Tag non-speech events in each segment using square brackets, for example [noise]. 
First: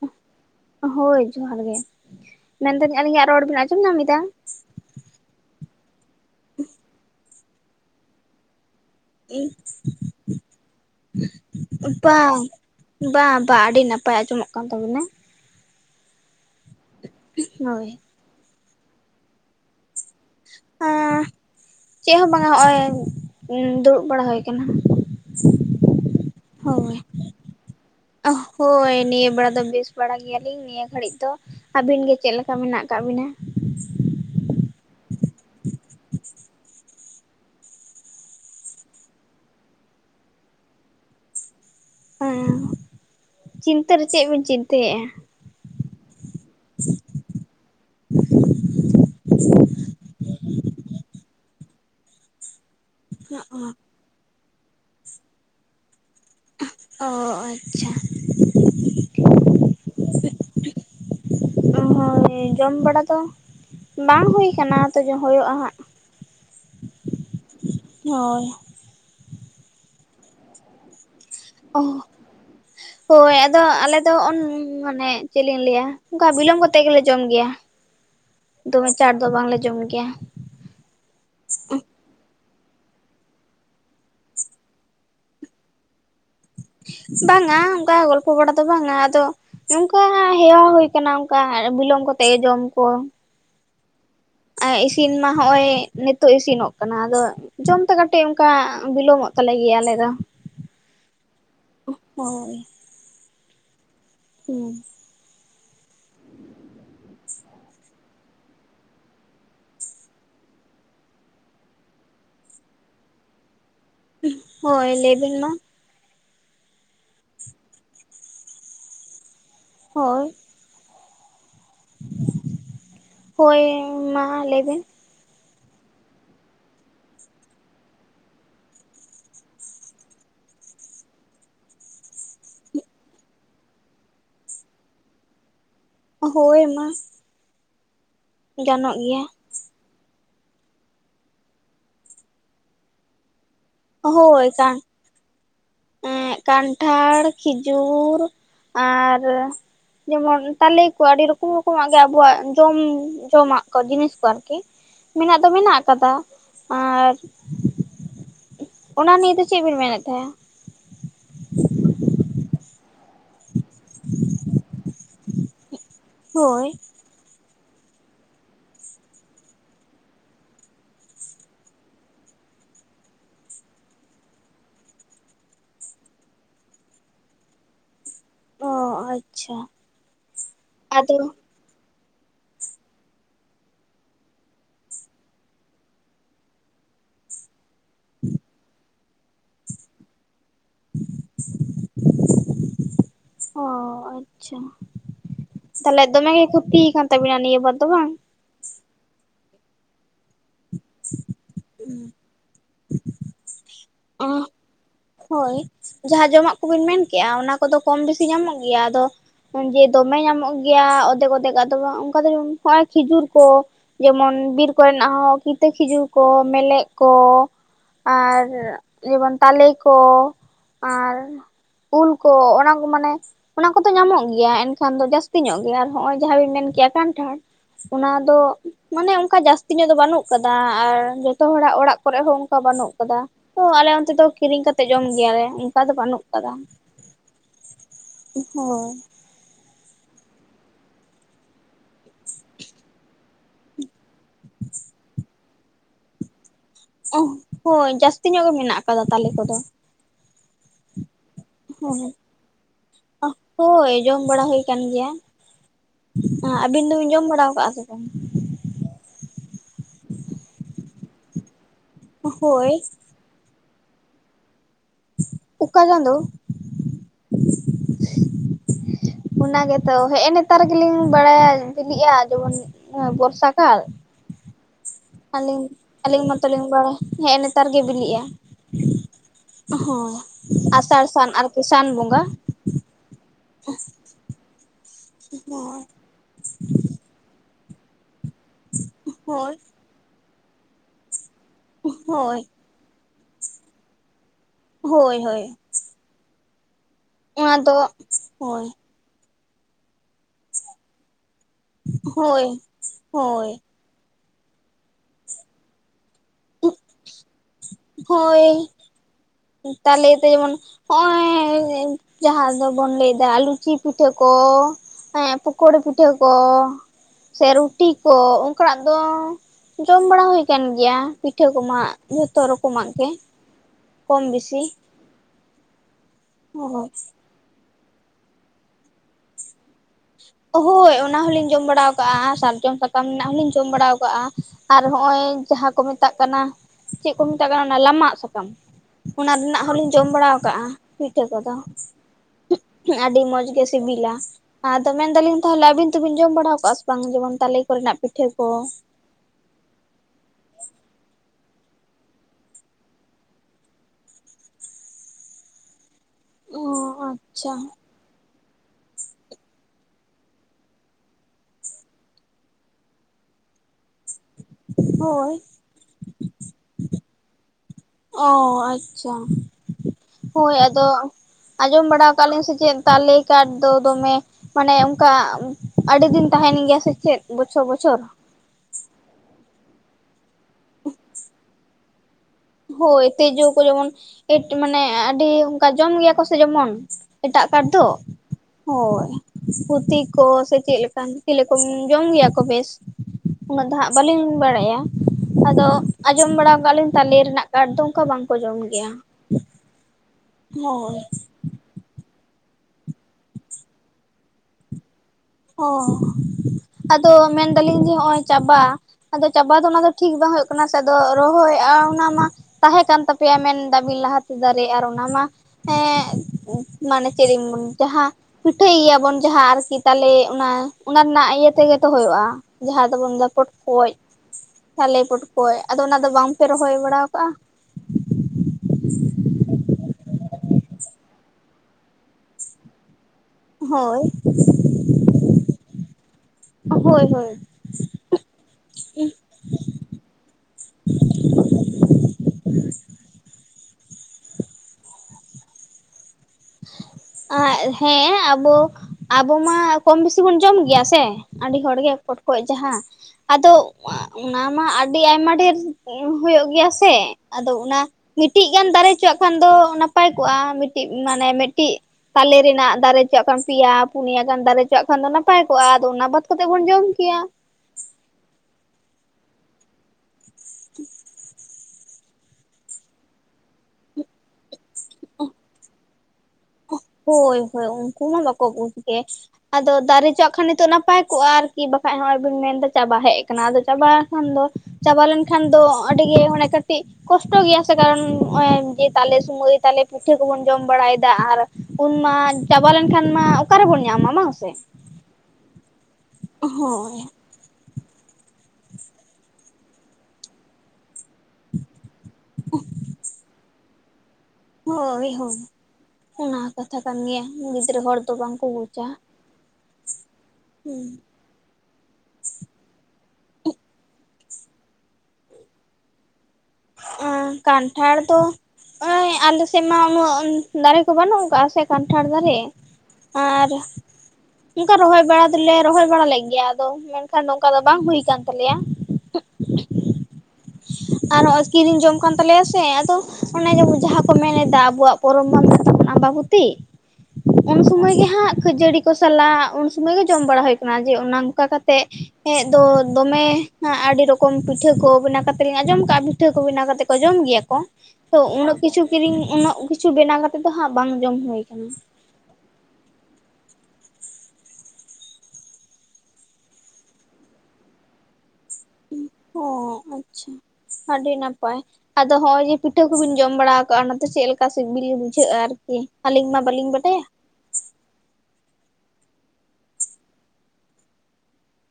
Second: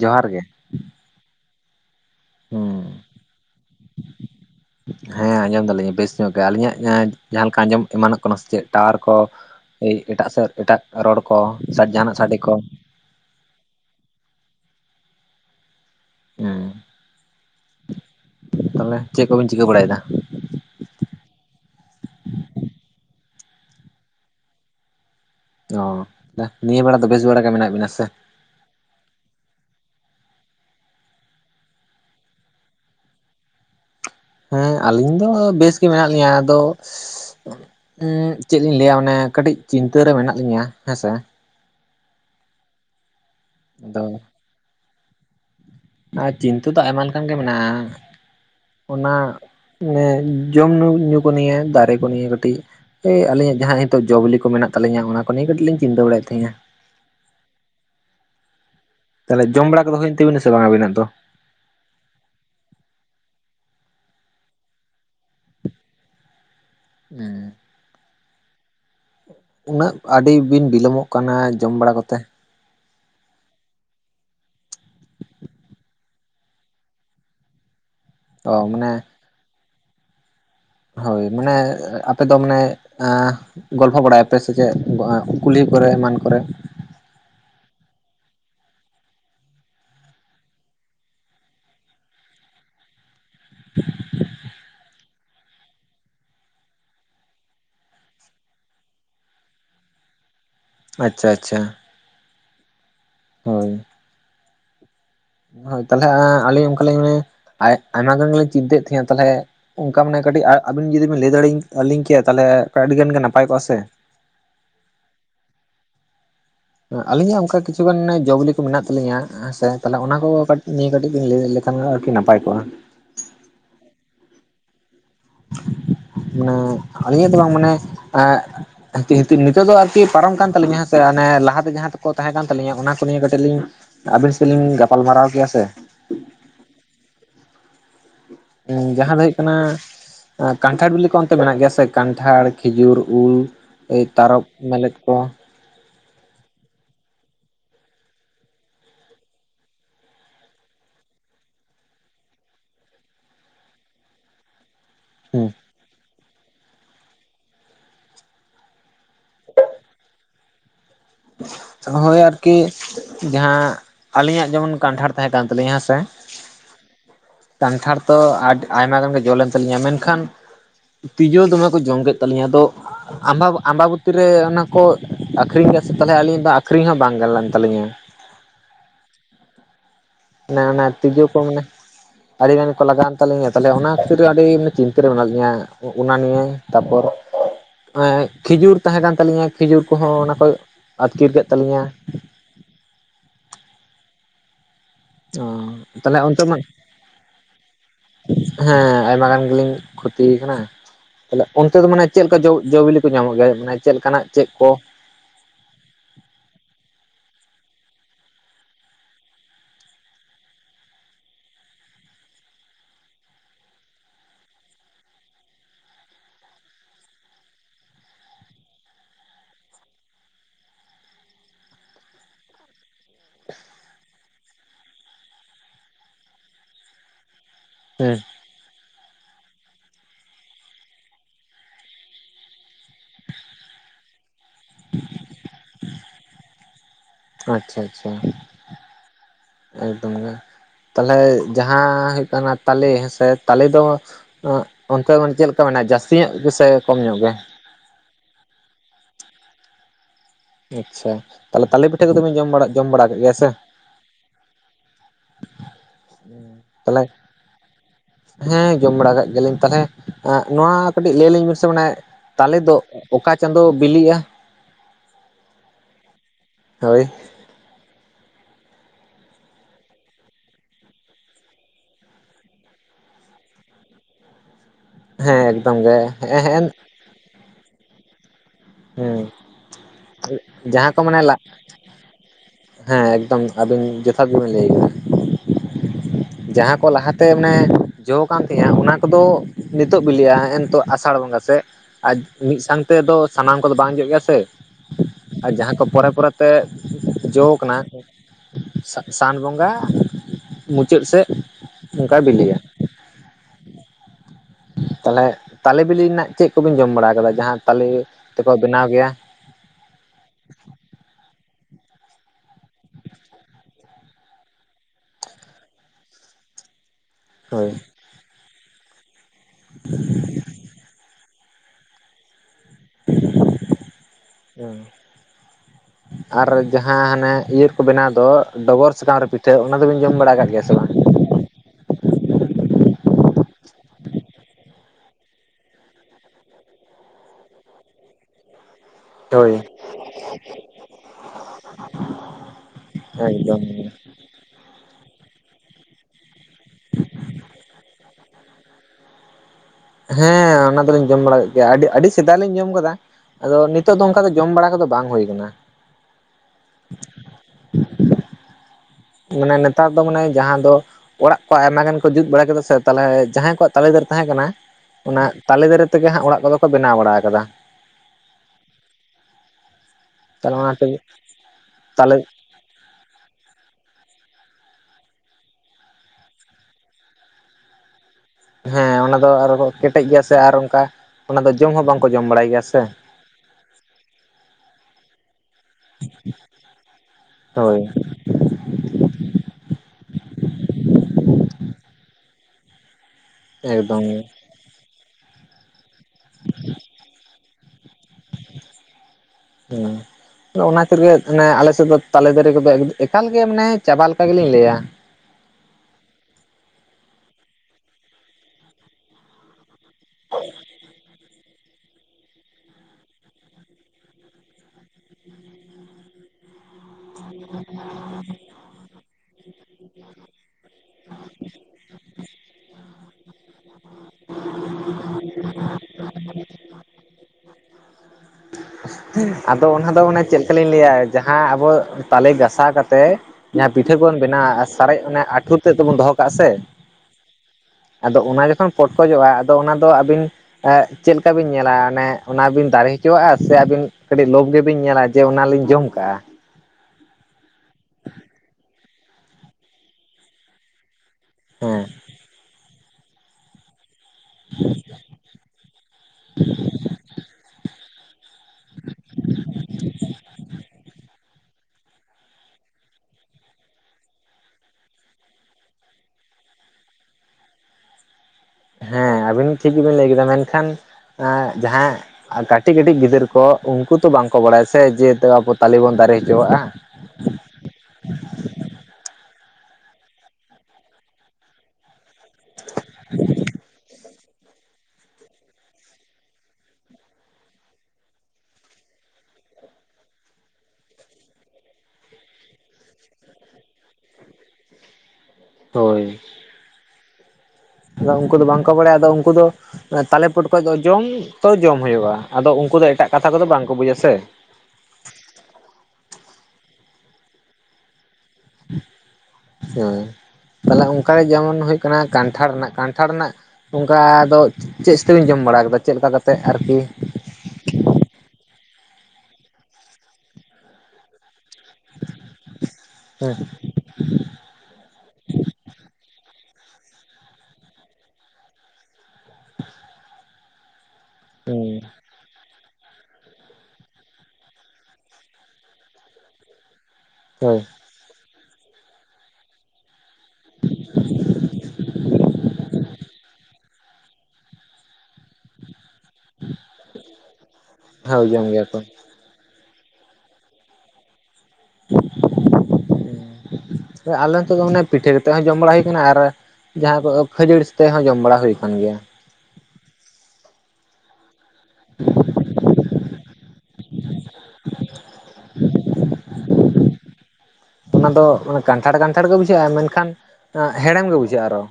ᱡᱚᱦᱟᱨ ᱜᱮ, ᱦᱳᱭ ᱡᱚᱦᱟᱨ ᱜᱮ ᱢᱮᱱᱫᱟᱞᱤᱧ ᱦᱩᱸ ᱟᱹᱞᱤᱧᱟᱜ ᱨᱚᱲ ᱵᱤᱱ ᱟᱸᱡᱚᱢ ᱧᱟᱢ ᱮᱫᱟ? ᱦᱮᱸ ᱟᱸᱡᱚᱢ ᱫᱟᱞᱤᱧ ᱵᱮᱥ ᱧᱚᱜ ᱜᱮ ᱟᱹᱞᱤᱧᱟᱜ ᱡᱟᱦᱟᱸ ᱡᱟᱦᱟᱸ ᱞᱮᱠᱟ ᱟᱸᱡᱚᱢ ᱮᱢᱟᱱᱚᱜ ᱠᱟᱱᱟ ᱥᱮ ᱪᱮᱫ ᱴᱟᱣᱟᱨ ᱠᱚ ᱮᱭ ᱮᱴᱟᱜ ᱥᱮᱫ ᱮᱴᱟᱜ ᱨᱚᱲ ᱠᱚ ᱡᱟᱦᱟᱱᱟᱜ ᱥᱟᱰᱮ ᱠᱚ, ᱵᱟᱸ ᱵᱟᱸ ᱟᱹᱰᱤ ᱱᱟᱯᱟᱭ ᱟᱸᱡᱚᱢᱚᱜ ᱠᱟᱱ ᱛᱟᱵᱤᱱᱟ᱾ ᱦᱩᱸ᱾ ᱦᱳᱭ᱾ ᱛᱟᱦᱚᱞᱮ ᱪᱮᱫ ᱠᱚᱵᱤᱱ ᱪᱤᱠᱟᱹ ᱵᱟᱲᱟᱭᱫᱟ? ᱟ ᱪᱮᱫ ᱦᱚᱸ ᱵᱟᱝᱟ ᱦᱚᱜ-ᱚᱭ ᱫᱩᱲᱩᱵ ᱵᱟᱲᱟ ᱦᱳᱭ ᱠᱟᱱᱟ᱾ ᱚ ᱛᱟᱦᱚᱞᱮ ᱱᱤᱭᱟᱹ ᱵᱮᱲᱟ ᱫᱚ ᱵᱮᱥ ᱵᱮᱲᱟ ᱜᱮ ᱢᱮᱱᱟᱜ ᱵᱤᱱᱟ ᱥᱮ, ᱦᱳᱭ ᱱᱤᱭᱟᱹ ᱵᱮᱲᱟ ᱫᱚ ᱵᱮᱥ ᱵᱟᱲᱟ ᱜᱮᱭᱟᱞᱤᱧ ᱱᱤᱭᱟᱹ ᱜᱷᱟᱹᱲᱤᱡ ᱫᱚ᱾ ᱟᱹᱵᱤᱱ ᱜᱮ ᱪᱮᱫ ᱞᱮᱠᱟ ᱢᱮᱱᱟᱜ ᱠᱟᱜ ᱵᱤᱱᱟᱹ? ᱦᱮᱸ ᱟᱹᱞᱤᱧ ᱫᱚ ᱦᱚᱜ-ᱚᱭ ᱵᱮᱥ ᱜᱮ ᱢᱮᱱᱟᱜ ᱞᱤᱧᱟ ᱟᱫᱚ, ᱩᱸ ᱪᱮᱫ ᱞᱤᱧ ᱞᱟᱹᱭᱟ ᱚᱱᱮ ᱠᱟᱹᱴᱤᱡ ᱪᱤᱱᱛᱟᱹ ᱨᱮ ᱢᱮᱱᱟᱜ ᱞᱤᱧᱟᱹ ᱦᱮᱸᱥᱮ, ᱦᱮᱸ ᱪᱤᱱᱛᱟᱹ ᱨᱮ ᱟᱫᱚ ᱪᱮᱫ ᱵᱤᱱ ᱪᱤᱱᱛᱟᱹᱭᱮᱜ-ᱟ? ᱟᱨ ᱪᱤᱱᱛᱟᱹ ᱫᱚ ᱟᱭᱢᱟ ᱞᱮᱠᱟᱱ ᱜᱮ ᱢᱮᱱᱟᱜ-ᱟ᱾ ᱚᱱᱟ ᱚᱱᱮ ᱡᱚᱢ ᱧᱩ ᱠᱚ ᱱᱤᱭᱮ ᱫᱟᱨᱮ ᱠᱚ ᱱᱤᱭᱮ ᱠᱟᱹᱴᱤᱡ ᱮᱭ ᱟᱞᱤᱧᱟᱜ ᱡᱟᱦᱟᱸ, ᱱᱤᱛᱚᱜ ᱡᱚ ᱵᱞᱤ ᱠᱚ ᱢᱮᱱᱟᱜ ᱛᱟᱹᱞᱤᱧᱟ ᱚᱱᱟ ᱠᱚ ᱱᱤᱭᱟᱹ ᱠᱟᱹᱴᱤᱡ ᱞᱤᱧ ᱪᱤᱱᱛᱟᱹ ᱵᱟᱲᱟᱭᱮᱫ ᱛᱟᱦᱮᱭᱜ-ᱟ᱾ ᱚᱻ ᱟᱪᱪᱷᱟ᱾ ᱛᱟᱦᱚᱞᱮ ᱡᱚᱢ ᱵᱟᱲᱟ ᱠᱚᱫᱚ ᱦᱩᱭᱮᱱ ᱛᱟᱹᱵᱮᱱᱟ ᱥᱮ ᱵᱟᱝ ᱟᱵᱤᱱᱟᱜ ᱫᱚ? ᱳᱭ ᱡᱚᱢ ᱵᱟᱲᱟ ᱫᱚ, ᱵᱟᱝ ᱦᱩᱭ ᱠᱟᱱᱟ ᱛᱚ ᱦᱩᱭᱩᱜᱼᱟ ᱦᱟᱸᱜ᱾ ᱦᱮᱸᱻ ᱦᱳᱭᱻ ᱩᱱᱟᱹᱜ ᱟᱹᱰᱤ ᱵᱤᱱ ᱵᱤᱞᱚᱢᱚᱜ ᱠᱟᱱᱟ ᱡᱚᱢ ᱵᱟᱲᱟ ᱠᱚᱛᱮ᱾ ᱦᱳᱭ ᱟᱫᱚ ᱟᱞᱮ ᱫᱚ ᱩᱸᱻ ᱢᱟᱱᱮ ᱪᱮᱫ ᱞᱤᱧ ᱞᱟᱹᱭᱟ ᱚᱱᱠᱟ ᱵᱤᱞᱚᱢ ᱠᱟᱛᱮ ᱜᱮᱞᱮ ᱡᱚᱢ ᱜᱮᱭᱟ᱾ ᱚ ᱢᱟᱱᱮ ᱫᱚᱢᱮ ᱪᱟᱲ ᱫᱚ ᱵᱟᱝᱞᱮ ᱡᱚᱢ ᱜᱮᱭᱟ᱾ ᱦᱳᱭ ᱢᱟᱱᱮᱻ ᱟᱯᱮᱫᱚ ᱢᱟᱱᱮ ᱮᱸᱻ ᱜᱚᱞᱯᱷᱚ ᱵᱟᱲᱟᱭᱟᱯᱮ ᱥᱮᱪᱮᱫ ᱠᱩᱞᱦᱤ ᱠᱚᱨᱮ ᱮᱢᱟᱱ ᱠᱚᱨᱮ? ᱵᱟᱝᱼᱟ, ᱚᱱᱠᱟ ᱜᱚᱞᱯᱚ ᱵᱟᱚᱲᱟ ᱫᱚ ᱵᱟᱝᱟ ᱟᱫᱚ ᱱᱚᱝᱠᱟ ᱦᱮᱣᱟ ᱦᱩᱭ ᱠᱟᱱᱟ ᱚᱱᱠᱟ ᱵᱤᱞᱚᱢ ᱠᱟᱛᱮᱜ ᱡᱚᱢ ᱠᱚ᱾ [inaudible] ᱤᱥᱤᱱ ᱢᱟ ᱦᱚᱜᱼᱚᱭ ᱱᱤᱛᱚᱜ ᱤᱥᱤᱱᱚᱜ ᱠᱟᱱᱟ ᱟᱫᱚᱼᱼ ᱡᱚᱢᱛᱮ ᱠᱟᱹᱴᱤᱡ ᱚᱱᱠᱟ ᱵᱤᱞᱚᱢᱚᱜ ᱛᱟᱞᱮ ᱜᱮᱭᱟ ᱟᱞᱮ ᱫᱚ᱾ ᱟᱪᱪᱷᱟ ᱟᱪᱪᱷᱟ᱾ ᱦᱳᱭ᱾ ᱦᱳᱭ᱾ ᱦᱩᱸ᱾ ᱦᱳᱭ ᱛᱟᱦᱚᱞᱮᱻ ᱟᱹᱞᱤᱧ ᱚᱱᱠᱟ ᱞᱤᱧ ᱟᱭᱢᱟ ᱜᱟᱱ ᱜᱤᱞᱤᱧ ᱪᱤᱱᱛᱟᱹ ᱭᱮᱫ ᱛᱟᱦᱮᱸᱱᱟ ᱛᱟᱦᱚᱞᱮ ᱚᱱᱠᱟ ᱢᱟᱱᱮ ᱠᱟᱹᱴᱤᱡ ᱟᱹ ᱟᱵᱤᱱ ᱡᱩᱫᱤ ᱵᱤᱱ ᱞᱟᱹᱭ ᱫᱟᱲᱮ ᱟᱹᱞᱤᱧ ᱠᱮᱭᱟ ᱛᱟᱦᱚᱞᱮ ᱟᱹᱰᱤ ᱜᱟᱱ ᱜᱮ ᱱᱟᱯᱟᱭ ᱠᱚᱜᱼᱟ ᱥᱮ᱾ ᱦᱳᱭ ᱞᱟᱹᱭᱵᱮᱱ ᱢᱟ ᱟᱹᱞᱤᱧᱟᱜ ᱚᱱᱠᱟ ᱠᱤᱪᱷᱩᱜᱟᱱ ᱡᱚ ᱵᱤᱞᱤ ᱠᱚ ᱢᱮᱱᱟᱜ ᱛᱟᱹᱧᱟ ᱦᱮᱸ ᱥᱮ, ᱛᱟᱦᱚᱞᱮ ᱚᱱᱟ ᱦᱳᱭ ᱠᱚ ᱠᱟᱹᱴᱼᱼ ᱱᱤᱭᱟᱹ ᱠᱟᱴᱤᱡ ᱵᱤᱱ ᱞᱟᱹᱭ ᱞᱮᱠᱷᱟᱱ ᱟᱨᱠᱤ ᱱᱟᱯᱟᱭ ᱠᱚᱜ-ᱟ᱾ ᱦᱳᱭᱻ ᱢᱟ ᱞᱟᱹᱭᱵᱤᱱ᱾ ᱢᱟᱱᱮ ᱟᱹᱞᱤᱧᱟᱜ ᱫᱚ ᱵᱟᱝ ᱢᱟᱱᱮ ᱮᱜ ᱱᱤᱛᱚᱜ ᱫᱚ ᱟᱨᱠᱤ ᱯᱟᱨᱚᱢ ᱠᱟᱱ ᱛᱟᱹᱞᱤᱧᱟ ᱦᱮᱸ ᱥᱮ ᱚᱱᱮ ᱞᱟᱦᱟᱛᱮ ᱡᱟᱦᱟᱸ ᱛᱮᱠᱚ ᱛᱟᱦᱮᱸ ᱠᱟᱱ ᱛᱟᱹᱞᱤᱧᱟ ᱚᱱᱟ ᱱᱤᱭᱮ ᱠᱟᱹᱴᱤᱡ ᱞᱤᱧ ᱟᱹᱵᱤᱱ ᱥᱮᱫ ᱞᱤᱧ ᱜᱟᱯᱟᱞᱢᱟᱨᱟᱣ ᱠᱮᱭᱟ ᱥᱮ᱾ ᱦᱳᱭ ᱢᱟ᱾ ᱩᱸ ᱜᱟᱱᱚᱜ ᱡᱟᱦᱟᱸ ᱫᱚ ᱜᱮᱭᱟ ᱦᱳᱭᱳᱜ ᱠᱟᱱᱟ, ᱠᱟᱱᱴᱷᱟᱲ ᱵᱤᱞᱤ ᱠᱚ ᱚᱱᱛᱮ ᱢᱮᱱᱟᱜ ᱜᱮᱭᱟ ᱥᱮ? ᱠᱟᱱᱴᱷᱟᱲ, ᱠᱷᱤᱡᱩᱨ, ᱩᱞ, ᱮᱭ ᱛᱟᱨᱚᱚᱵ, ᱢᱮᱱᱞᱮᱫ ᱠᱚ᱾ ᱮᱸᱜ ᱠᱟᱱᱴᱷᱟᱲ, ᱠᱷᱤᱡᱩᱨ ᱟᱨᱻ ᱡᱮᱢᱚᱱ ᱛᱟᱞᱮ ᱠᱚ ᱟᱹᱰᱤ ᱨᱚᱠᱚᱢ ᱨᱚᱠᱚᱢᱟᱜ ᱜᱮ ᱟᱵᱚᱣᱟᱜ ᱡᱚᱢ ᱡᱚᱢᱟᱜ ᱠᱚ ᱡᱤᱱᱤᱥ ᱠᱚ ᱟᱨᱠᱤ ᱢᱮᱱᱟᱜ ᱫᱚ ᱦᱮᱸ ᱢᱮᱱᱟᱜ ᱟᱠᱟᱫᱟ ᱟᱨᱼᱼ ᱚᱱᱟ ᱱᱤᱭᱮ ᱫᱚ ᱪᱮᱫ ᱵᱤᱱ ᱢᱮᱱᱮᱫ ᱛᱟᱦᱮᱸᱱᱟ? ᱦᱳᱭ ᱟᱨᱠᱤ, ᱡᱟᱦᱟᱸ ᱟᱹᱞᱤᱧᱟᱜ ᱡᱮᱢᱚᱱ ᱠᱟᱱᱴᱷᱟᱲ ᱛᱟᱦᱮᱸ ᱠᱟᱱ ᱛᱟᱞᱤᱧ ᱦᱮᱸ ᱥᱮᱼᱼ ᱦᱳᱭ᱾ ᱠᱟᱱᱴᱷᱟᱲ ᱫᱚ ᱟᱹᱰᱤ ᱟᱭᱢᱟ ᱜᱟᱱ ᱜᱮ ᱡᱚ ᱞᱮᱱ ᱛᱟᱞᱤᱧᱟ ᱢᱮᱱᱠᱷᱟᱱᱼ ᱛᱤᱡᱳ ᱫᱚᱢᱮ ᱠᱚ ᱡᱚᱢ ᱠᱮᱫ ᱛᱟᱞᱤᱧᱟ ᱟᱫᱚᱼ ᱟᱢᱵᱟ ᱟᱢᱵᱟᱵᱚᱛᱤ ᱨᱮ ᱚᱱᱟᱠᱚ ᱟᱠᱷᱨᱤᱧ ᱠᱟᱼᱼ ᱥᱮ ᱛᱟᱦᱚᱞᱮ ᱟᱹᱞᱤᱧ ᱫᱚ ᱟᱹᱠᱷᱨᱤᱧ ᱦᱚᱸ ᱵᱟᱝ ᱜᱟᱱ ᱞᱮᱱ ᱛᱟᱞᱤᱧᱟ᱾ ᱚᱻ ᱟᱪᱪᱷᱟ᱾ ᱚᱱᱮ ᱚᱱᱟ ᱟᱫᱚ ᱛᱤᱡᱩ ᱠᱚ ᱢᱮᱟᱱᱮ ᱟᱹᱰᱤᱜᱟᱱ ᱠᱚ ᱞᱟᱜᱟᱣᱮᱱ ᱛᱟᱞᱤᱧᱟ ᱛᱟᱞᱮ ᱚᱱᱟ ᱠᱷᱟᱹᱛᱤᱨ ᱟᱹᱰᱤ ᱢᱟᱱᱮ ᱪᱤᱱᱛᱟᱹ ᱨᱮ ᱢᱮᱱᱟᱜ ᱞᱤᱧᱟᱹ ᱾ ᱚᱱᱟ ᱱᱤᱭᱮ ᱛᱟᱨᱯᱚᱨᱼᱼ [inaudible] ᱠᱷᱤᱡᱩᱨ ᱛᱟᱦᱮᱸ ᱠᱟᱱ ᱛᱟᱞᱤᱧᱟ ᱠᱷᱤᱡᱩᱨ ᱠᱚᱦᱚᱸ ᱚᱱᱟ ᱠᱚ ᱟᱹᱛᱠᱤᱨ ᱠᱮᱫ ᱛᱟᱞᱤᱧᱟ ᱾ [inaudible] ᱚ ᱟᱪᱪᱷᱟ ᱚ ᱾ ᱛᱟᱞᱮᱜ ᱛᱟᱦᱚᱞᱮ ᱫᱚᱢᱮ ᱚᱱᱛᱮ ᱜᱮ ᱢᱟ ᱠᱷᱩᱛᱤ ᱠᱟᱱ ᱛᱟᱵᱤᱱᱟ ᱱᱤᱭᱟᱹ ᱵᱟᱨ ᱫᱚ ᱵᱟᱝ? ᱦᱮᱸ ᱟᱭᱢᱟ ᱜᱟᱱ ᱜᱮᱞᱤᱧ ᱠᱷᱚᱛᱤ ᱠᱟᱱᱟ [unintelligible] ᱚᱱᱛᱮ ᱫᱚ ᱢᱟᱱᱮ ᱪᱮᱞ ᱪᱮᱜ ᱠᱟ ᱡᱚ ᱡᱚᱵᱤᱞᱤ ᱠᱚ ᱧᱟᱢᱚᱜ ᱜᱮᱭᱟ ᱢᱟᱱᱮ ᱪᱮᱜ ᱞᱮᱠᱟᱱᱟᱜ ᱪᱮᱜ ᱠᱚ ᱦᱳᱭ ᱡᱟᱦᱟᱸ ᱡᱚᱢᱟᱜ ᱠᱚᱵᱤᱱ ᱢᱮᱱᱠᱮᱜᱼᱟ ᱚᱱᱟ ᱠᱚᱫᱚ ᱠᱚᱢ ᱵᱮᱥᱤ ᱧᱟᱢᱚᱜ ᱜᱮᱭᱟ ᱟᱫᱚ ᱥᱚᱱᱡᱮ ᱡᱮ ᱫᱚᱢᱮ ᱧᱟᱢᱚᱜ ᱜᱮᱭᱟ ᱚᱫᱮᱠ ᱚᱫᱮᱠ ᱟᱫᱚ ᱵᱟᱝ ᱚᱱᱠᱟ ᱫᱚ [unintelligible] ᱦᱚᱜᱼᱚᱭ ᱠᱷᱤᱡᱩᱨ ᱠᱚ ᱾ ᱡᱮᱢᱚᱱ ᱵᱤᱨ ᱠᱚᱨᱮᱱᱟᱜ ᱦᱚᱸ ᱠᱤᱛᱟᱹ ᱠᱷᱤᱡᱩᱨ ᱠᱚ ᱢᱮᱞᱮᱜ ᱠᱚ ᱾ ᱟᱨ ᱡᱮᱢᱚᱱ ᱛᱟᱞᱮ ᱠᱚ ᱟᱨ ᱩᱞ ᱠᱚ ᱚᱱᱟ ᱠᱚ ᱢᱟᱱᱮ ᱚᱱᱟ ᱠᱚᱫᱚ ᱧᱟᱢᱚᱜ ᱜᱮᱭᱟ ᱮᱱᱠᱷᱟᱱ ᱫᱚ ᱡᱟᱹᱥᱛᱤ ᱧᱚᱜ ᱜᱮ ᱦᱚᱜᱼᱚᱭ ᱡᱟᱦᱟᱸ ᱵᱤᱱ ᱢᱮᱱ ᱠᱮᱭᱟ ᱠᱟᱱᱴᱷᱟᱲ ᱾ ᱚᱱᱟ ᱦᱮᱸ ᱫᱚ ᱢᱟᱱᱮ ᱚᱝᱠᱟ ᱡᱟᱹᱥᱛᱤ ᱧᱚᱜ ᱫᱚ ᱵᱟᱹᱱᱩᱜ ᱠᱟᱫᱟ ᱟᱨ ᱡᱷᱚᱛᱚ ᱦᱚᱲᱟᱜ ᱚᱲᱟᱜ ᱠᱚᱨᱮ ᱦᱚᱸ ᱚᱱᱠᱟ ᱵᱟᱹᱱᱩᱜ ᱠᱟᱫᱟ ᱾ ᱛᱚ ᱟᱞᱮ ᱚᱱᱛᱮ ᱫᱚ ᱠᱤᱨᱤᱧ ᱠᱟᱛᱮᱜ ᱡᱚᱢ ᱜᱮᱭᱟᱞᱮ ᱩᱝᱠᱟ ᱫᱚ ᱵᱟᱹᱱᱩᱜ ᱠᱟᱫᱟ ᱾ ᱟᱪᱪᱷᱟ ᱟᱪᱪᱷᱟ ᱮᱠᱫᱚᱢ ᱜᱮ ᱾ ᱛᱟᱞᱦᱮ ᱡᱟᱦᱟᱸ ᱦᱩᱭᱩᱜ ᱠᱟᱱᱟ ᱛᱟᱞᱮ ᱦᱮᱸ ᱥᱮ ᱛᱟᱞᱮ ᱫᱚ [inaudible] ᱚᱱᱛᱮ ᱜᱚᱱ ᱪᱮᱜ ᱞᱮᱠᱟ ᱢᱮᱱᱟᱜᱼᱟ ᱡᱟᱹᱥᱛᱤ ᱧᱚᱜ ᱜᱮᱥᱮᱼᱼ [unintelligible] ᱦᱳᱭ ᱡᱟᱹᱥᱛᱤ ᱧᱚᱜ ᱜᱮ ᱢᱮᱱᱟᱜ ᱟᱠᱟᱫᱟ ᱛᱟᱞᱮ ᱠᱚᱫᱚ ᱾ ᱟᱪᱪᱷᱟ ᱛᱟᱞᱮ ᱛᱟᱞᱮ ᱦᱳᱭ ᱯᱤᱴᱷᱟᱹ ᱠᱚᱫᱚ ᱵᱮᱱ ᱡᱚᱢ ᱵᱟᱲᱟ ᱾ ᱡᱚᱢ ᱵᱟᱲᱟ ᱜᱮᱫ [inaudible] ᱦᱳᱭ ᱡᱚᱢ ᱵᱟᱲᱟ ᱦᱩᱭ ᱠᱟᱱ ᱜᱮᱭᱟ᱾ ᱟᱸ ᱟᱹᱵᱤᱱ ᱛᱟᱦᱚᱞᱮ ᱫᱚᱵᱤᱱ ᱡᱚᱢ ᱵᱟᱲᱟ ᱠᱟᱣ ᱥᱮ ᱵᱟᱝ? ᱦᱮᱸ ᱡᱚᱢ ᱵᱟᱲᱟ ᱠᱟᱜ ᱜᱮᱭᱟᱞᱤᱧ, ᱛᱟᱞᱦᱮ ᱱᱚᱣᱟ ᱠᱟᱹᱴᱤᱡ ᱞᱟᱹᱭ ᱟᱹᱞᱤᱧ ᱵᱤᱱ ᱥᱮ ᱢᱟᱱᱮ ᱛᱟᱞᱮ ᱦᱳᱭ ᱫᱚ ᱚᱠᱟ ᱪᱟᱸᱫᱳ ᱵᱤᱞᱤᱜᱼᱟ? [inaudible] ᱩᱠᱟ ᱪᱟᱸᱫᱳ? ᱦᱳᱭ ᱾ ᱚᱱᱟ ᱜᱮᱛᱚ ᱦᱮᱜ ᱱᱮᱛᱟᱨ ᱜᱮᱞᱤᱧ ᱵᱟᱲᱟᱭᱟ ᱵᱤᱞᱤᱜᱼᱟ ᱡᱮᱢᱚᱱ ᱵᱚᱨᱥᱟ ᱠᱟᱞ ᱾ ᱦᱮᱸ ᱟᱹᱞᱤᱧ ᱮᱠᱫᱚᱢ ᱜᱮ ᱟᱹᱞᱤᱧ ᱦᱮᱸ ᱢᱟᱛᱚ ᱦᱮᱸ ᱞᱤᱧ ᱵᱟᱲᱟᱭ ᱦᱮᱸᱜᱼᱮ ᱱᱮᱛᱟᱨ ᱜᱮ ᱵᱤᱞᱤᱜᱼᱟ ᱦᱮᱸ ᱾ [inaudible] ᱦᱚᱸ ᱡᱟᱦᱟᱸ ᱠᱚ ᱟᱥᱟᱲ ᱢᱟᱱᱮ ᱥᱟᱱ ᱞᱟᱜ ᱟᱨᱠᱤ ᱥᱟᱱ ᱵᱚᱸᱜᱟ ᱾ ᱦᱮᱸ ᱮᱠᱫᱚᱢ ᱟᱹᱵᱤᱱ ᱡᱚᱛᱷᱟᱛ ᱜᱮ ᱵᱤᱱ ᱞᱮᱭ ᱠᱟᱫᱟ ᱾ [inaudible] ᱡᱟᱦᱟᱸ ᱠᱚ ᱞᱟᱦᱟᱛᱮ ᱚᱱᱮ ᱡᱚ ᱠᱟᱱ ᱛᱤᱧᱟᱹ ᱚᱱᱟ ᱠᱚᱫᱚ ᱦᱳᱭ ᱱᱤᱛᱚᱜ ᱵᱤᱞᱤᱜᱼᱟ ᱮᱱ ᱛᱳᱜ ᱟᱥᱟᱲ ᱵᱚᱸᱜᱟ ᱥᱮᱜ ᱟᱨ ᱦᱳᱭ ᱦᱳᱭ ᱢᱤᱫ ᱥᱟᱝ ᱛᱮᱫᱚ ᱥᱟᱱᱟᱢ ᱠᱚᱫᱚ ᱵᱟᱝ ᱡᱚᱜ ᱜᱮᱭᱟ ᱥᱮ ᱦᱳᱭ ᱦᱳᱭ ᱾ ᱟᱨ ᱡᱟᱦᱟᱸ ᱠᱚ ᱯᱚᱨᱮ ᱯᱚᱨᱮᱛᱮ ᱡᱚ ᱚᱱᱟ ᱫᱚ ᱠᱟᱱᱟ ᱦᱳᱭ ᱥᱟᱱ ᱵᱚᱸᱜᱟ ᱪᱟᱹᱜ ᱥᱮᱜ ᱦᱳᱭ ᱦᱳᱭ ᱾ ᱛᱟᱞᱦᱮᱜ ᱛᱟᱞᱮ ᱵᱤᱞᱤ ᱱᱟᱜ ᱪᱮᱜ ᱠᱚᱵᱤᱱ ᱡᱚᱢ ᱵᱟᱲᱟ ᱠᱟᱫᱟ, ᱡᱟᱦᱟᱸ ᱛᱟᱞᱮ ᱛᱮᱠᱚ ᱦᱳᱭ ᱵᱮᱱᱟᱣ ᱜᱮᱭᱟ? ᱛᱟᱞᱮ ᱛᱮ ᱡᱮᱢᱚᱱ ᱦᱚᱜ ᱚᱭ ᱡᱟᱦᱟᱸ ᱫᱚᱵᱚᱱ ᱞᱮᱭᱫᱟ ᱟᱞᱩ ᱪᱤᱯ ᱯᱤᱴᱷᱟᱹ ᱠᱚ ᱾ ᱮᱸ ᱯᱳᱠᱳᱲᱤ ᱯᱤᱴᱷᱟᱹ ᱠᱚ ᱾ ᱥᱮ ᱦᱳᱭ ᱨᱩᱴᱤ ᱠᱚ, ᱚᱝᱠᱟᱱᱟᱜ ᱫᱚ, ᱡᱚᱢ ᱵᱟᱲᱟ ᱦᱳᱭ ᱠᱟᱱ ᱜᱮᱭᱟ ᱯᱤᱴᱼᱼ ᱴᱷᱟᱹ ᱠᱚᱢᱟ ᱡᱷᱚᱛᱚ ᱨᱚᱠᱚᱢᱟᱜ ᱜᱮ ᱠᱚᱢ ᱵᱤᱥᱤ ᱟᱨ ᱡᱟᱦᱟᱸ ᱦᱟᱱᱮ ᱤᱭᱟᱹ ᱨᱮᱠᱚ ᱵᱮᱱᱟᱣ ᱟᱨ ᱟᱨ ᱡᱟᱸᱦᱟ ᱦᱟᱱᱮ ᱤᱭᱟᱹ ᱨᱮᱠᱚ ᱵᱮᱱᱟᱣ ᱫᱚ, ᱰᱚᱜᱚᱨ ᱥᱟᱠᱟᱢ ᱨᱮ ᱯᱤᱴᱷᱟᱹ ᱚᱱᱟ ᱫᱚᱵᱤᱱ ᱡᱚᱢ ᱵᱟᱲᱟ ᱠᱟᱫ ᱜᱮᱭᱟ ᱥᱮ ᱵᱟᱝ? ᱦᱳᱭ ᱚᱱᱟ ᱦᱚᱸᱞᱤᱧ ᱡᱚᱢ ᱵᱟᱲᱟ ᱠᱟᱜᱼᱟ, ᱥᱟᱨᱡᱚᱢ ᱥᱟᱠᱟᱢ ᱨᱮᱱᱟᱜ ᱦᱚᱞᱤᱧ ᱡᱚᱢ ᱵᱟᱲᱟ ᱠᱟᱜᱼᱟ ᱾ ᱟᱨ ᱦᱚᱸᱜᱼᱚᱭ ᱡᱟᱦᱟᱸ ᱠᱚ ᱢᱮᱛᱟᱜ ᱠᱟᱱᱟ ᱪᱮᱫ ᱠᱚ ᱢᱮᱛᱟᱜ ᱠᱟᱱᱟ ᱚᱱᱟ ᱞᱟᱢᱟᱜ ᱥᱟᱠᱟᱢ ᱚᱱᱟ ᱦᱳᱭ ᱨᱮᱱᱟᱜ ᱦᱚᱞᱤᱧ ᱡᱚᱢ ᱵᱟᱲᱟ ᱠᱟᱜᱼᱟ ᱯᱤᱴᱷᱟᱹ ᱠᱚᱫᱚ ᱾ ᱦᱩᱸᱜ ᱦᱮᱸ ᱟᱹᱰᱤ ᱢᱚᱸᱡᱽ ᱜᱮ ᱥᱤᱵᱤᱞᱟ ᱾ ᱛᱚ ᱢᱮᱱᱫᱟᱞᱤᱧ ᱛᱟᱦᱚᱞᱮ ᱟᱹᱵᱤᱱ ᱛᱚᱵᱤᱱ ᱡᱚᱢ ᱵᱟᱲᱟ ᱠᱟᱜᱼᱟ ᱥᱮ ᱵᱟᱝ ᱡᱮᱢᱚᱱ ᱛᱟᱞᱮ ᱠᱚᱨᱮᱱᱟᱜ ᱯᱤᱴᱷᱟᱹ ᱠᱚ? ᱦᱮᱸ ᱚᱱᱟ ᱫᱚᱞᱤᱧ ᱡᱚᱢ ᱵᱟᱲᱟ ᱠᱮᱫ ᱜᱮᱭᱟ ᱟᱹᱰᱤ ᱟᱹᱰᱤ ᱥᱮᱫᱟᱭ ᱞᱤᱧ ᱡᱚᱢ ᱠᱟᱫᱟ᱾ ᱟᱫᱚ ᱱᱤᱛᱚᱜ ᱫᱚ ᱚᱱᱠᱟ ᱫᱚ ᱡᱚᱢ ᱵᱟᱲᱟ ᱠᱚᱫᱚ ᱵᱟᱝ ᱦᱩᱭ ᱠᱟᱱᱟ ᱾ ᱚᱻ ᱟᱪᱪᱷᱟ ᱾ ᱢᱟᱱᱮ ᱱᱮᱛᱟᱨ ᱫᱚ ᱢᱟᱱᱮ ᱡᱟᱦᱟᱸ ᱫᱚ ᱚᱲᱟᱜ ᱠᱚ ᱟᱭᱢᱟ ᱜᱟᱱ ᱠᱚ ᱡᱩᱛ ᱵᱟᱲᱟ ᱠᱮᱫᱟ ᱥᱮ ᱛᱟᱦᱚᱞᱮ ᱡᱟᱦᱟᱸᱭ ᱠᱚᱣᱟᱜ ᱛᱟᱞᱮ ᱫᱟᱨᱮ ᱛᱟᱦᱮᱸ ᱠᱟᱱᱟ, ᱚᱱᱟ ᱦᱳᱭ ᱛᱟᱞᱮ ᱫᱟᱨᱮ ᱛᱮᱜᱮ ᱦᱟᱸᱜ ᱚᱲᱟᱜ ᱠᱚᱫᱚ ᱠᱚ ᱵᱮᱱᱟᱣ ᱵᱟᱲᱟ ᱠᱟᱫᱟ ᱾ ᱚ ᱟᱪᱪᱷᱟ, ᱦᱳᱭ ᱛᱟᱦᱚᱞᱮ ᱚᱱᱟᱛᱮ ᱟᱫᱚ ᱟᱸᱡᱚᱢ ᱵᱟᱲᱟ ᱛᱟᱞᱮ ᱠᱟᱫ ᱞᱤᱧ ᱥᱮ ᱪᱮᱫ ᱛᱟᱞᱮ ᱠᱟᱴ ᱫᱚ ᱫᱚᱢᱮ, ᱢᱟᱱᱮ ᱚᱝᱠᱟ ᱟᱹᱰᱤ ᱫᱤᱱ ᱛᱟᱦᱮᱸᱱ ᱜᱮᱭᱟ ᱥᱮ ᱪᱮᱫ ᱵᱚᱪᱷᱚᱨ ᱵᱚᱪᱷᱚᱨ? ᱦᱮᱸ ᱚᱱᱟ ᱫᱚ ᱟᱨᱚᱵᱚ ᱠᱮᱴᱮᱡ ᱜᱮᱭᱟ ᱥᱮ ᱟᱨ ᱚᱝᱠᱟ ᱚᱱᱟ ᱫᱚ ᱡᱚᱢ ᱦᱚᱸ ᱵᱟᱝᱠᱚ ᱡᱚᱢ ᱵᱟᱲᱟᱭ ᱜᱮᱭᱟ ᱥᱮ ᱦᱳᱭ ᱛᱮᱡᱳ ᱠᱚ ᱡᱮᱢᱚᱱ ᱮᱴ ᱢᱟᱱᱮ ᱟᱰᱤ ᱚᱝ ᱠᱟ ᱡᱚᱢ ᱜᱮᱭᱟ ᱠᱚ ᱥᱮ ᱡᱮᱢᱚᱱ, ᱮᱴᱟᱜ ᱠᱟᱴ ᱦᱳᱭ ᱫᱚ? ᱦᱳᱭ ᱦᱩᱛᱤ ᱠᱚ ᱥᱮ ᱪᱮᱫ ᱞᱮᱠᱟᱱ ᱪᱮᱞᱮ ᱠᱚ ᱡᱚᱢ ᱜᱮᱭᱟ ᱠᱚ ᱵᱮᱥ, ᱩᱱᱟᱹᱜ ᱫᱚ ᱦᱟᱸᱜ ᱮᱠᱫᱚᱢ ᱵᱟᱞᱤᱧ ᱵᱟᱲᱟᱭᱟ, ᱟᱫᱚ ᱟᱸᱡᱚᱢ ᱵᱟᱲᱟ ᱠᱟᱜ ᱟᱞᱤᱧ ᱛᱟᱞᱮ ᱨᱮᱱᱟᱜ ᱠᱟᱴ ᱫᱚ ᱚᱱᱠᱟ ᱵᱟᱝᱠᱚ ᱡᱚᱢ ᱜᱮᱭᱟ ᱾ ᱦᱩᱸ ᱛᱚ ᱚᱱᱟ ᱠᱷᱟᱛᱤᱨ ᱜᱮ ᱢᱟᱱᱮ ᱟᱞᱮᱥᱮᱫ ᱫᱚ ᱛᱟᱞᱮ ᱫᱟᱨᱮ ᱠᱚᱫᱚ ᱮᱠᱟᱞ ᱜᱮ ᱢᱟᱱᱮ ᱪᱟᱵᱟ ᱞᱮᱠᱟ ᱜᱮᱞᱤᱧ ᱞᱟᱹᱭᱟ ᱾ ᱚ ᱟᱫᱚ ᱢᱮᱱᱫᱟᱞᱤᱧ ᱡᱮ ᱦᱚᱸᱜᱼᱚᱭ ᱪᱟᱵᱟ ᱟᱫᱚ ᱪᱟᱵᱟ ᱫᱚ ᱚᱱᱟ ᱫᱚ ᱴᱷᱤᱠ ᱵᱟᱝ ᱦᱳᱭᱳᱜ ᱠᱟᱱᱟ ᱥᱮ, ᱟᱫᱚ ᱨᱚᱦᱚᱭᱼᱟ ᱚᱱᱟ ᱢᱟ ᱛᱟᱦᱮᱸ ᱠᱟᱱ ᱛᱟᱯᱮᱭᱟ ᱢᱮᱱᱫᱟᱵᱤᱱ ᱞᱟᱦᱟᱛᱮ ᱫᱟᱨᱮ ᱟᱨ ᱚᱱᱟ ᱢᱟ ᱮᱸᱜ ᱢᱟᱱᱮ ᱪᱮᱫ ᱤᱧ ᱵᱚᱱ ᱡᱟᱦᱟᱸ ᱯᱤᱴᱷᱟᱹᱭ ᱜᱮᱭᱟᱵᱚᱱ ᱡᱟᱦᱟᱸ ᱟᱨᱠᱤ ᱛᱟᱦᱚᱞᱮ ᱚᱱᱟ ᱚᱱᱟ ᱨᱮᱱᱟᱜ ᱤᱭᱟᱹ ᱛᱮᱜᱮ ᱫᱚ ᱦᱩᱭᱩᱜᱼᱟ ᱡᱟᱦᱟᱸ ᱫᱚ ᱫᱟᱯᱚᱴ ᱠᱚᱡ ᱛᱟᱞᱮ ᱯᱚᱴᱠᱚᱡ ᱟᱫᱚ ᱚᱱᱟ ᱫᱚ ᱵᱟᱝᱯᱮ ᱨᱚᱦᱚᱭ ᱵᱟᱲᱟᱣ ᱠᱟᱜᱼᱟ? ᱟᱫᱚ ᱚᱱᱟ ᱫᱚ ᱢᱟᱱᱮ ᱪᱮᱫ ᱞᱮᱠᱟᱞᱤᱧ ᱞᱟᱹᱭᱟ ᱡᱟᱦᱟᱸ ᱟᱵᱚ ᱛᱟᱞᱮ ᱜᱟᱥᱟᱣ ᱠᱟᱛᱮ ᱡᱟᱦᱟᱸ ᱯᱤᱴᱷᱟᱹ ᱦᱳᱭ ᱠᱚᱵᱚᱱ ᱵᱮᱱᱟᱣᱟ ᱟ ᱥᱟᱨᱮᱡ ᱚᱱᱟᱚᱱ ᱟᱹᱷᱩᱨ ᱛᱮᱫ ᱛᱮᱵᱚᱱ ᱫᱚᱦᱚ ᱠᱟᱜᱼᱟ ᱥᱮ? ᱦᱳᱭ ᱦᱳᱭ ᱟᱫᱚ ᱚᱱᱟ ᱡᱚᱠᱷᱚᱱ ᱯᱚᱴᱠᱚᱡᱚᱜᱼᱟ ᱟᱫᱚ ᱚᱱᱟᱫᱚ ᱟᱹᱵᱤᱱ ᱮᱸᱜ ᱪᱮᱫᱞᱮᱠᱟ ᱵᱤᱱ ᱧᱮᱞᱟ ᱚᱱᱮ ᱚᱱᱟ ᱵᱤᱱ ᱫᱟᱨᱮ ᱦᱚᱪᱚᱣᱟᱜᱼᱟ ᱥᱮ ᱟᱹᱵᱤᱱ ᱠᱟᱹᱴᱤᱡ ᱞᱳᱵ ᱜᱮᱵᱤᱱ ᱧᱮᱞᱟ ᱡᱮ ᱚᱱᱟᱞᱤᱧ ᱡᱚᱢ ᱠᱟᱜᱼᱟ᱾ ᱟ ᱦᱮᱸ ᱟᱵᱚ ᱟᱵᱚ ᱢᱟ ᱠᱚᱢ ᱵᱮᱥᱤ ᱵᱚᱱ ᱡᱚᱢ ᱜᱮᱭᱟ ᱥᱮ, ᱟᱹᱰᱤ ᱦᱮᱸ ᱦᱚᱲᱜᱮ ᱯᱚᱴᱠᱚᱡ ᱡᱟᱦᱟᱸ ᱟᱫᱚ ᱚᱱᱟ ᱢᱟ ᱟᱹᱰᱤ ᱟᱭᱢᱟ ᱰᱷᱮᱨ ᱦᱳᱭᱳᱜ ᱜᱮᱭᱟ ᱥᱮ ᱟᱫᱚ ᱚᱱᱟ ᱢᱤᱫᱴᱤᱡ ᱜᱟᱱ ᱫᱟᱨᱮ ᱦᱚᱪᱚᱣᱟᱜ ᱠᱷᱟᱱ ᱫᱚ ᱱᱟᱯᱟᱭ ᱠᱚᱜᱼᱟ ᱢᱤᱫᱴᱤᱡ ᱢᱟᱱᱮ ᱢᱤᱫᱴᱤᱡ ᱛᱟᱞᱮ ᱨᱮᱱᱟᱜ ᱫᱟᱨᱮ ᱪᱚᱣᱟᱜ ᱠᱷᱟᱱ ᱯᱮᱭᱟ ᱯᱩᱱᱭᱟ ᱜᱟᱱ ᱫᱟᱨᱮ ᱪᱚᱣᱟᱜ ᱠᱷᱟᱱ ᱫᱚ ᱱᱟᱯᱟᱭ ᱠᱚᱜᱼᱟ ᱟᱫᱚ ᱚᱱᱟ ᱵᱟᱫ ᱠᱟᱛᱮᱫ ᱵᱚᱱ ᱡᱚᱢ ᱠᱮᱭᱟ᱾ ᱦᱮᱸ ᱟᱵᱤᱱ ᱴᱷᱤᱠ ᱜᱮᱵᱤᱱ ᱞᱟᱹᱭ ᱠᱮᱫᱟ ᱢᱮᱱᱠᱷᱟᱱ ᱮᱸᱜ ᱡᱟᱦᱟᱸ ᱠᱟᱹᱴᱤᱡ ᱠᱟᱹᱴᱤᱡ ᱜᱤᱫᱟᱹᱨ ᱠᱚ ᱩᱱᱠᱩ ᱛᱚ ᱵᱟᱝ ᱠᱚ ᱵᱟᱲᱟᱭᱟ ᱥᱮ ᱡᱮ ᱛᱚ ᱟᱵᱚ ᱛᱟᱞᱮ ᱵᱚᱱ ᱫᱟᱨᱮ ᱦᱚᱪᱚᱣᱟᱜᱼᱟ᱾ ᱦᱳᱭ ᱦᱳᱭ ᱩᱱᱠᱩ ᱢᱟ ᱵᱟᱠᱚ ᱵᱩᱡ ᱜᱮ, ᱟᱫᱚ ᱫᱟᱨᱮ ᱦᱚᱪᱚᱣᱟᱜ ᱠᱷᱟᱱ ᱱᱤᱛᱚᱜ ᱱᱟᱯᱟᱭ ᱠᱚᱜᱼᱟ᱾ ᱠᱤ ᱵᱟᱠᱷᱟᱡ ᱦᱚᱸᱜᱼᱚᱭ ᱵᱤᱱ ᱢᱮᱱᱫᱟ ᱪᱟᱵᱟ ᱦᱮᱡ ᱠᱟᱱᱟ ᱟᱫᱚ ᱪᱟᱵᱟ ᱠᱷᱟᱱ ᱫᱚ ᱪᱟᱵᱟ ᱞᱮᱱᱠᱷᱟᱱ ᱫᱚ ᱟᱹᱰᱤ ᱜᱮ ᱢᱟᱱᱮ ᱠᱟᱹᱴᱤᱡ ᱠᱚᱥᱴᱚ ᱜᱮᱭᱟ ᱥᱮ ᱠᱟᱨᱚᱱ ᱱᱚᱸᱜᱼᱚᱭ ᱡᱮ ᱛᱟᱞᱮ ᱥᱚᱢᱚᱭ ᱯᱤᱴᱷᱟᱹ ᱠᱚᱵᱚᱱ ᱡᱚᱢ ᱵᱟᱲᱟᱭᱫᱟ ᱟᱨ ᱩᱱ ᱢᱟ ᱪᱟᱵᱟ ᱞᱮᱱᱠᱷᱟᱱ ᱢᱟ ᱚᱠᱟᱨᱮᱵᱚᱱ ᱧᱟᱢᱟ ᱵᱟᱝ ᱥᱮ᱾ ᱦᱳᱭ᱾ ᱦᱳᱭ᱾ ᱟᱫᱚ ᱩᱱᱠᱩ ᱫᱚ ᱵᱟᱝᱠᱚ ᱵᱟᱲᱟᱭᱟ ᱟᱫᱚ ᱩᱱᱠᱩ ᱫᱚ ᱛᱟᱞᱮ ᱯᱩᱚᱴᱡ ᱫᱚ ᱡᱚᱢ ᱛᱚ ᱡᱚᱢ ᱦᱩᱭᱩᱜᱼᱟ ᱟᱫᱚ ᱩᱱᱠᱩ ᱫᱚ ᱮᱴᱟᱜ ᱠᱟᱛᱷᱟ ᱠᱚᱫᱚ ᱵᱟᱝᱠᱚ ᱵᱩᱡᱟ ᱥᱮ᱾ ᱦᱳᱭ ᱦᱳᱭ ᱚᱱᱟ ᱠᱟᱛᱷᱟ ᱠᱟᱱ ᱜᱮᱭᱟ ᱜᱤᱫᱽᱨᱟᱹ ᱦᱚᱲ ᱫᱚ ᱵᱟᱝᱠᱚ ᱵᱩᱡᱟ᱾ ᱦᱳᱭ ᱛᱟᱦᱚᱞᱮ ᱚᱱᱠᱟ ᱡᱮᱢᱚᱱ ᱦᱩᱭᱩᱜ ᱠᱟᱱᱟ ᱠᱟᱱᱴᱷᱟᱲ ᱨᱮᱱᱟᱜ ᱠᱟᱱᱴᱷᱟᱲ ᱨᱮᱱᱟᱜ ᱚᱱᱠᱟ ᱫᱚ ᱪᱮᱫ ᱥᱮᱛᱮᱵᱤᱧ ᱡᱚᱢ ᱵᱟᱲᱟ ᱟᱠᱟᱫᱟ ᱪᱮᱫ ᱞᱮᱠᱟ ᱠᱟᱛᱮᱫ ᱟᱨᱠᱤ᱾ ᱦᱩᱸ ᱠᱟᱱᱴᱷᱟᱲ ᱫᱚ ᱟᱞᱮ ᱥᱮᱫ ᱢᱟ ᱩᱱᱟᱹᱜ ᱫᱟᱨᱮ ᱠᱚ ᱵᱟᱹᱱᱩᱜ ᱟᱠᱟᱜᱟ ᱥᱮ ᱠᱟᱱᱴᱷᱟᱲ ᱫᱟᱨᱮ᱾ ᱦᱮᱸ ᱟᱨ ᱚᱱᱠᱟ ᱨᱚᱦᱚᱭ ᱵᱟᱲᱟ ᱫᱚᱞᱮ ᱨᱚᱦᱚᱭ ᱵᱟᱲᱟ ᱞᱮᱫ ᱜᱮᱭᱟ ᱟᱫᱚ ᱢᱮᱱᱠᱷᱟᱱ ᱱᱚᱝᱠᱟ ᱫᱚ ᱵᱟᱝ ᱦᱩᱭ ᱠᱟᱱ ᱛᱟᱞᱮᱭᱟ᱾ [unintelligible] ᱟᱨ ᱚᱜᱚᱭ ᱦᱩᱸ ᱠᱤᱨᱤᱧ ᱡᱚᱢ ᱠᱟᱱ ᱛᱟᱞᱮᱭᱟ᱾ ᱥᱮ ᱟᱫᱚ ᱚᱱᱮ ᱡᱮᱚᱱ ᱡᱟᱦᱟᱸ ᱠᱚ ᱢᱮᱱᱮᱫᱟ ᱟᱵᱚᱣᱟᱜ ᱯᱚᱨᱚᱵ ᱵᱟᱝ ᱛᱟᱵᱚᱱ ᱟᱸᱵᱟᱵᱚᱛᱤ ᱩᱱ ᱦᱳᱭ ᱥᱚᱢᱚᱭ ᱜᱮ ᱦᱟᱸᱜ ᱠᱷᱟᱹᱡᱟᱹᱲᱤ ᱠᱚ ᱥᱟᱞᱟᱜ ᱩᱱ ᱩᱱ ᱥᱢᱚᱭ ᱜᱮ ᱡᱚᱢ ᱵᱟᱲᱟ ᱦᱩᱭ ᱟᱠᱟᱱᱟ ᱡᱮ ᱚᱱᱠᱟ ᱠᱟ ᱠᱟᱛᱮᱫ ᱫᱚ ᱫᱚᱢᱮ ᱦᱮᱸ ᱟᱹᱰᱤ ᱨᱚᱠᱚᱢ ᱯᱤᱴᱷᱟᱹ ᱠᱚ ᱵᱮᱱᱟ ᱠᱟᱛᱮᱞᱤᱧ ᱟᱸᱡᱚᱢ ᱠᱟᱜᱼᱟ ᱵᱤ ᱯᱤᱴᱷᱟᱹ ᱠᱚ ᱵᱮᱱᱟᱣ ᱠᱟᱛᱮ ᱠᱚ ᱡᱚᱢ ᱜᱮᱭᱟ ᱠᱚ ᱛᱚ ᱦᱳᱭ ᱡᱚᱢ ᱩᱱᱟᱹᱜ ᱜᱮᱭᱟ ᱠᱚ ᱠᱤᱪᱷᱩ ᱠᱤᱨᱤᱧ ᱩᱱᱟᱹᱜ ᱠᱤᱪᱷᱩ ᱵᱮᱱᱟᱣ ᱠᱟᱛᱮᱜ ᱫᱚ ᱦᱟᱸᱜ ᱵᱟᱝ ᱡᱚᱢ ᱦᱩᱭ ᱟᱠᱟᱱᱟ᱾ ᱟᱞᱮ ᱚᱱᱛᱮ ᱫᱚ ᱢᱟᱱᱮ ᱯᱤᱴᱷᱟᱹ ᱠᱟᱛᱮᱫ ᱦᱚᱸ ᱡᱚᱢ ᱵᱟᱲᱟ ᱦᱩᱭᱠᱟᱱᱟ ᱟᱨ ᱡᱟᱦᱟᱸ ᱠᱚ ᱠᱷᱟᱹᱡᱟᱹᱲᱤ ᱥᱟᱛᱮᱜ ᱦᱚᱸ ᱡᱚᱢ ᱵᱟᱲᱟ ᱦᱩᱭ ᱟᱠᱟᱱ ᱜᱮᱭᱟ᱾ ᱚ ᱟᱪᱪᱷᱟ ᱟᱹᱰᱤ ᱱᱟᱯᱟᱭ᱾ ᱟᱫᱚ ᱦᱚᱜᱼᱚᱭ ᱡᱮ ᱯᱤᱴᱷᱟᱹ ᱠᱚᱵᱤᱱ ᱡᱚᱢ ᱵᱟᱲᱟ ᱟᱠᱟᱫᱟ ᱚᱱᱟᱛᱮ ᱪᱮᱫ ᱞᱮᱠᱟ ᱥᱤᱵᱤᱞ ᱵᱩᱡᱷᱟᱹᱜᱼᱟ ᱟᱨᱠᱤ ᱟᱹᱞᱤᱧ ᱢᱟ ᱵᱟᱹᱞᱤᱧ ᱵᱟᱰᱟᱭᱟ᱾ ᱚᱱᱟ ᱫᱚ ᱢᱟᱱᱮ ᱠᱟᱱᱴᱷᱟᱲ ᱠᱟᱱᱴᱷᱟᱲ ᱜᱮ ᱵᱩᱡᱷᱟᱹᱜᱼᱟ ᱢᱮᱱᱠᱷᱟᱱ ᱦᱮᱲᱮᱢ ᱜᱮ ᱵᱩᱡᱷᱟᱹᱜᱼᱟ ᱟᱨᱦᱚᱸ᱾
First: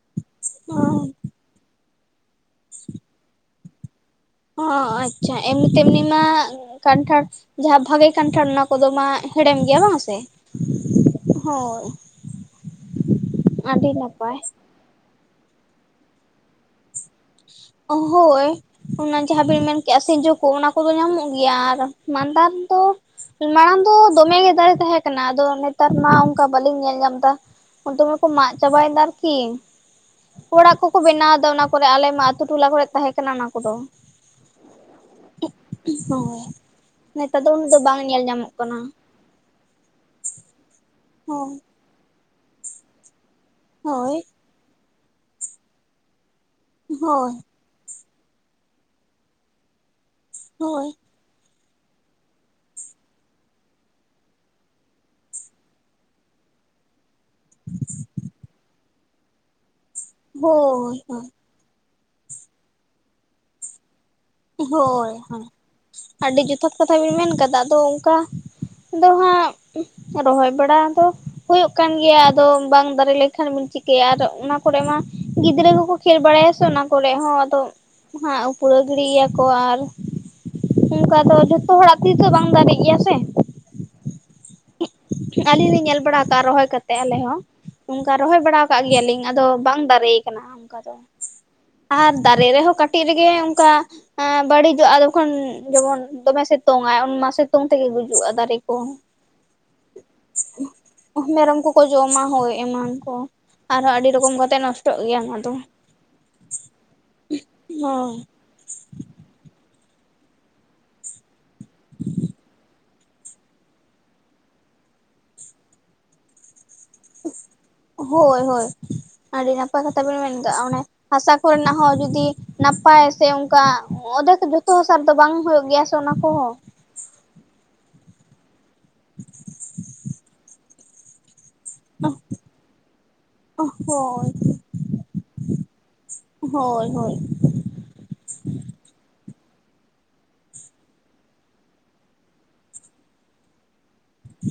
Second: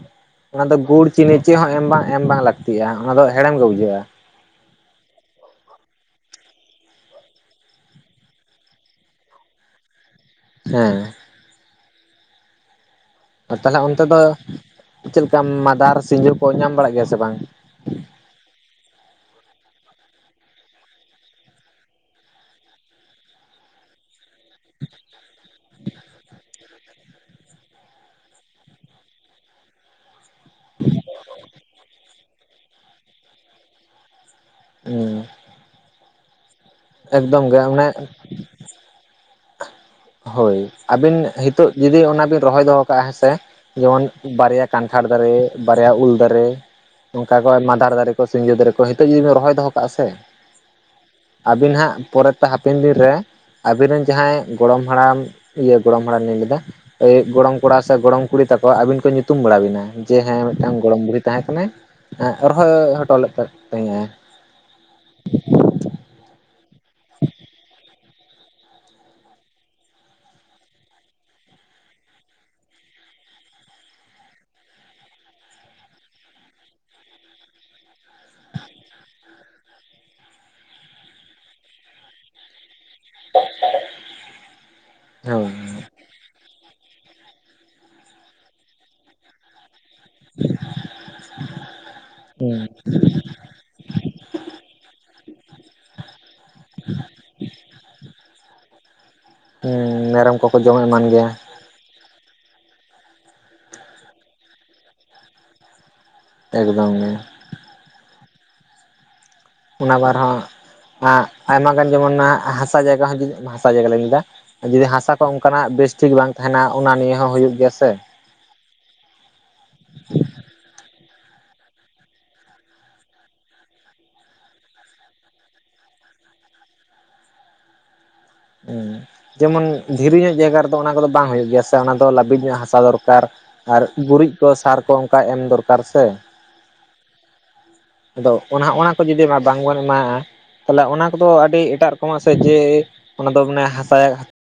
ᱚᱱᱟ ᱫᱚ ᱜᱩᱲ ᱪᱤᱱᱤ ᱪᱮᱫ ᱦᱚᱸ ᱮᱢ ᱵᱟᱝ ᱮᱢ ᱵᱟᱝ ᱞᱟᱹᱠᱛᱤᱜᱼᱟ ᱚᱱᱟ ᱫᱚ ᱦᱮᱲᱮᱢ ᱜᱮ ᱵᱩᱡᱷᱟᱹᱜᱼᱟ᱾ ᱚᱸ ᱟᱪᱪᱷᱟ ᱮᱢᱱᱤ ᱛᱮᱢᱱᱤ ᱢᱟ ᱠᱟᱱᱴᱷᱟᱲ ᱡᱟᱦᱟᱸ ᱵᱷᱟᱜᱮ ᱠᱟᱱᱴᱷᱟᱲ ᱚᱱᱟ ᱠᱚᱫᱚ ᱢᱟ ᱦᱮᱲᱮᱢ ᱜᱮᱭᱟ ᱵᱟᱝ ᱥᱮ᱾ ᱦᱮᱸ᱾ ᱦᱳᱭ᱾ ᱛᱟᱦᱞᱮ ᱟᱹᱰᱤ ᱚᱱᱛᱮ ᱫᱚ ᱱᱟᱯᱟᱭ ᱪᱮᱫ ᱞᱮᱠᱟ, ᱢᱟᱫᱟᱨ ᱥᱤᱸᱡᱳ ᱠᱚ ᱧᱟᱢ ᱵᱟᱲᱟᱜ ᱜᱮᱭᱟ ᱥᱮ ᱵᱟᱝ? ᱦᱳᱭ᱾ ᱚᱱᱟ ᱡᱟᱦᱟᱸ ᱵᱤᱱ ᱢᱮᱱ ᱠᱮᱜᱼᱟ ᱥᱤᱸᱡᱩ ᱠᱚ ᱚᱱᱟ ᱠᱚᱫᱚ ᱧᱟᱢᱚᱜ ᱜᱮᱭᱟ ᱟᱨ ᱢᱟᱸᱫᱟᱨ ᱫᱚ ᱢᱟᱲᱟᱝ ᱫᱚ ᱫᱚᱢᱮ ᱜᱮ ᱫᱟᱨᱮ ᱛᱟᱦᱮᱸ ᱠᱟᱱᱟ ᱟᱫᱚ ᱱᱮᱛᱟᱨ ᱢᱟ ᱚᱱᱠᱟ ᱵᱟᱞᱤᱧ ᱧᱮᱞ ᱧᱟᱢ ᱫᱟ, ᱚᱱᱛᱮ ᱢᱟ ᱠᱚ ᱢᱟᱜ ᱪᱟᱵᱟᱭ ᱫᱟ ᱟᱨᱠᱤ᱾ ᱚᱲᱟᱜ ᱠᱚᱠᱚ ᱵᱮᱱᱟᱣᱫᱟ ᱚᱱᱟ ᱠᱚᱨᱮ ᱟᱞᱮ ᱢᱟ ᱟᱹᱛᱩ ᱴᱚᱞᱟ ᱠᱚᱨᱮᱜ ᱛᱟᱦᱮᱸ ᱠᱟᱱᱟ ᱚᱱᱟ ᱠᱚᱫᱚ᱾ ᱦᱩᱸ᱾ ᱦᱳᱭ, ᱱᱮᱛᱟᱨ ᱫᱚ ᱮᱠᱫᱚᱢ ᱜᱮ ᱩᱱᱟᱹᱜ ᱫᱚ ᱚᱱᱮ ᱵᱟᱝ ᱧᱮᱞ ᱧᱟᱢᱚᱜ ᱠᱟᱱᱟ᱾ ᱦᱳᱭ ᱟᱹᱵᱤᱱ ᱦᱳᱭ ᱦᱤᱛᱳᱜ ᱡᱩᱫᱤ ᱚᱱᱟ ᱵᱤᱱ ᱨᱚᱦᱚᱭ ᱫᱚᱦᱚ ᱠᱟᱜᱼᱟ ᱦᱮᱸᱥᱮ᱾ ᱡᱮᱢᱚᱱ ᱦᱳᱭ ᱵᱟᱨᱭᱟ ᱠᱟᱱᱴᱷᱟᱲ ᱫᱟᱨᱮ, ᱵᱟᱨᱭᱟ ᱩᱞ ᱫᱟᱨᱮ, ᱦᱳᱭ ᱚᱱᱠᱟ ᱠᱚ ᱢᱟᱸᱫᱟᱨ ᱫᱟᱨᱮ ᱥᱤᱸᱡᱚ ᱫᱟᱨᱮ ᱠᱚ ᱦᱤᱛᱚᱜ ᱡᱩᱫᱤ ᱵᱮᱱ ᱨᱚᱦᱚᱭ ᱫᱚᱦᱚ ᱠᱟᱜᱼᱟ ᱥᱮ ᱦᱳᱭ᱾ ᱟᱵᱤᱱ ᱦᱟᱸᱜ ᱯᱚᱨᱮᱛᱮ ᱦᱟᱯᱮᱱ ᱫᱤᱱ ᱨᱮ ᱟᱵᱤᱱ ᱨᱮᱱ ᱡᱟᱦᱟᱸᱭ ᱜᱚᱲᱚᱢ ᱦᱟᱲᱟᱢ ᱤᱭᱟᱹ ᱜᱚᱲᱚᱢ ᱦᱟᱲᱟᱢ ᱞᱤᱧ ᱞᱟᱹᱭᱫᱟ ᱮᱭ ᱜᱚᱲᱚᱢ ᱠᱚᱲᱟ ᱥᱮ ᱜᱚᱲᱚᱢ ᱠᱩᱲᱤ ᱛᱟᱠᱚ ᱟᱹᱵᱤᱱ ᱠᱚ ᱧᱩᱛᱩᱢ ᱵᱟᱲᱟ ᱵᱤᱱᱟ᱾ ᱡᱮ ᱦᱮᱸ ᱢᱤᱫᱴᱟᱝ ᱦᱳᱭ ᱜᱚᱲᱚᱢ ᱵᱩᱲᱦᱤ ᱦᱳᱭ ᱛᱟᱦᱮᱸ ᱠᱟᱱᱟᱭ ᱮᱸᱜ ᱨᱚᱷᱚᱭ ᱦᱚᱴᱚ ᱞᱮᱫ ᱛᱟᱦᱮᱸ-ᱟᱭ᱾ ᱦᱳᱭ ᱦᱳᱭ᱾ ᱟᱹᱰᱤ ᱡᱚᱛᱷᱟᱛ ᱠᱟᱛᱷᱟ ᱵᱤᱱ ᱢᱮᱱ ᱠᱟᱫᱟ ᱟᱫᱚ ᱠᱟ ᱫᱚ ᱦᱟᱸᱜ ᱨᱚᱦᱚᱭ ᱵᱟᱲᱟ ᱫᱚ ᱦᱩᱭᱩᱜ ᱠᱟᱱ ᱜᱮᱭᱟ ᱟᱫᱚ ᱵᱟᱝ ᱫᱟᱨᱮ ᱞᱮᱠᱷᱟᱱ ᱵᱤᱱ ᱪᱤᱠᱟᱹᱭᱟ ᱟᱨ ᱚᱱᱟ ᱠᱚᱨᱮ ᱢᱟ ᱜᱤᱫᱽᱨᱟᱹ ᱠᱚᱠᱚ ᱠᱷᱮᱞ ᱵᱟᱲᱟᱭᱟ ᱥᱮ ᱚᱱᱟ ᱠᱚᱨᱮᱜ ᱦᱚᱸ ᱟᱫᱚ ᱦᱟᱸᱜ ᱩᱯᱲᱟᱹ ᱭᱟᱠᱚ ᱟᱨ ᱚᱝᱠᱟ ᱫᱚ ᱡᱷᱚᱛᱚ ᱦᱚᱲᱟᱜ ᱛᱤᱥ ᱛᱮᱦᱚᱸ ᱵᱟᱝ ᱫᱟᱨᱮᱜ ᱜᱮᱭᱟ ᱥᱮ᱾ [inaudible] ᱦᱳᱭ ᱟᱹᱞᱤᱧ ᱞᱤᱧ ᱧᱮᱞ ᱵᱟᱲᱟᱣ ᱠᱟᱜᱼᱟ ᱨᱚᱦᱚᱭ ᱠᱟᱛ ᱛᱮ ᱟᱞᱮ ᱦᱚᱸ ᱚᱱᱠᱟ ᱨᱚᱦᱚᱭ ᱵᱟᱲᱟᱣ ᱠᱟᱜ ᱜᱮᱭᱟᱞᱤᱧ ᱟᱫᱚ ᱵᱟᱝ ᱫᱟᱨᱮᱭ ᱠᱟᱱᱟ ᱚᱱᱠᱟ ᱫᱚ ᱟᱨ ᱫᱟᱨᱮ ᱦᱩᱸ ᱨᱮᱦᱚᱸ ᱠᱟᱹᱴᱤᱡ ᱨᱮᱜᱮ ᱚᱱᱠᱟ ᱮᱸ ᱵᱟᱹᱲᱤᱡᱚᱜᱼᱟ ᱡᱚᱠᱷᱚᱱ ᱡᱮᱢᱚᱱ ᱫᱚᱢᱮ ᱥᱤᱛᱩᱝ ᱟᱭ, ᱩᱱ ᱢᱟ ᱥᱤᱛᱩᱝ ᱛᱮᱜᱮ ᱜᱩᱡᱩᱜᱼᱟ ᱫᱟᱨᱮ ᱠᱚᱦᱚᱸ᱾ ᱩᱸ ᱢᱮᱨᱚᱢ ᱠᱚᱠᱚ ᱡᱚᱢ ᱮᱢᱟᱱ ᱜᱮᱭᱟ᱾ ᱠᱚ ᱡᱚᱢᱟ ᱦᱳᱭ ᱮᱢᱟᱱ ᱠᱚ ᱟᱨᱦᱚᱸ ᱟᱹᱰᱤ ᱨᱚᱠᱚᱢ ᱠᱟᱛᱮᱫ ᱱᱚᱥᱴᱚᱜ ᱜᱮᱭᱟ ᱚᱱᱟ ᱫᱚ᱾ ᱮᱠᱫᱚᱢ ᱜᱮ᱾ ᱦᱚ᱾ ᱚᱱᱟ ᱵᱟᱨ ᱦᱚᱸ ᱟᱜ ᱟᱭᱢᱟ ᱜᱟᱱ ᱡᱮᱢᱚᱱ ᱦᱟᱸᱜ ᱦᱟᱥ ᱦᱟᱥᱟ ᱡᱟᱭᱜᱟ ᱦᱚᱸ ᱡᱩᱛᱩᱜ ᱢᱟ ᱦᱟᱥᱟ ᱡᱟᱭᱜᱟ ᱞᱮ ᱞᱟᱹᱭ ᱫᱟ, ᱡᱩᱫᱤ ᱦᱟᱥᱟ ᱠᱚ ᱚᱱᱠᱟᱱᱟᱜ ᱵᱮᱥ ᱴᱷᱤᱠ ᱵᱟᱝ ᱛᱟᱦᱮᱱᱟ ᱚᱱᱟ ᱱᱤᱭᱮ ᱦᱚᱸ ᱦᱩᱭᱩᱜ ᱜᱮᱭᱟ ᱥᱮ᱾ ᱦᱳᱭ ᱦᱳᱭ ᱟᱹᱰᱤ ᱱᱟᱯᱟᱭ ᱠᱟᱛᱷᱟ ᱵᱮᱱ ᱢᱮᱱ ᱠᱟᱜ-ᱟ ᱢᱟᱱᱮ ᱦᱟᱥᱟ ᱠᱚᱨᱮᱱᱟᱜ ᱦᱚᱸ ᱡᱩᱫᱤ ᱱᱟᱯᱟᱭ ᱥᱮ ᱚᱱᱠᱟ ᱚᱫᱷᱮᱠ ᱡᱷᱚᱛᱚ ᱦᱟᱥᱟ ᱨᱮᱫᱚ ᱵᱟᱝ ᱦᱩᱭᱩᱜ ᱜᱮᱭᱟ ᱥᱮ ᱚᱱᱟ ᱠᱚᱦᱚᱸ᱾ ᱦᱩᱸ ᱡᱮᱢᱚᱱ ᱫᱷᱤᱨᱤ ᱧᱚᱜ ᱡᱟᱭᱜᱟ ᱨᱮᱫᱚ ᱚᱱᱟ ᱠᱚᱫᱚ ᱵᱟᱝ ᱦᱩᱭᱩᱜ ᱜᱮᱭᱟ᱾ ᱥᱮ ᱚᱱᱟ ᱫᱚ ᱞᱟᱹᱵᱤᱫ ᱧᱚᱜ ᱦᱟᱥᱟ ᱫᱚᱨᱠᱟᱨ ᱟᱨ ᱜᱩᱨᱤᱡ ᱦᱳᱭ ᱠᱚ ᱥᱟᱨ ᱠᱚ ᱚᱱᱠᱟ ᱮᱢ ᱫᱚᱨᱠᱟᱨ ᱥᱮ᱾ ᱦᱳᱭ ᱦᱳᱭ᱾ ᱟᱫᱚ ᱚᱱᱟ ᱦᱚᱜᱼᱚᱱᱟ ᱠᱚ ᱡᱩᱫᱤ ᱵᱟᱝᱵᱚᱱ ᱮᱢᱟᱣᱟᱜ-ᱟ ᱛᱟᱦᱞᱮ ᱚᱱᱟ ᱠᱚᱫᱚ ᱟᱹᱰᱤ ᱮᱴᱟᱜ ᱨᱚᱠᱚᱢᱟᱜ ᱥᱮ ᱡᱮ ᱚᱱᱟ ᱫᱚ ᱢᱟᱱᱮ ᱦᱟᱥᱟ